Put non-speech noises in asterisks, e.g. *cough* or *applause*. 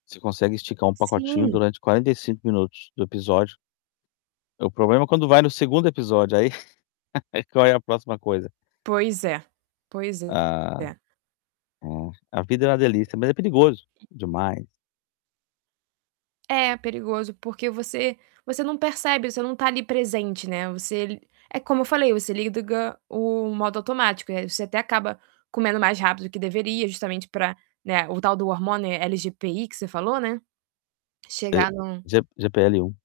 Você consegue esticar um pacotinho Sim. durante 45 minutos do episódio. É, o problema é quando vai no 2º episódio, aí *chuckles* aí qual é a próxima coisa? Pois é, pois A é. a a vida era uma delícia, mas é perigoso demais. É perigoso, porque você você não percebe. Você não tá ali presente, né. Você li é como eu falei, você liga o modo automático, aí você até acaba comendo mais rápido que deveria justamente pra, né, o tal do hormônio LGPI que você falou, né, que É chega no G GPL1.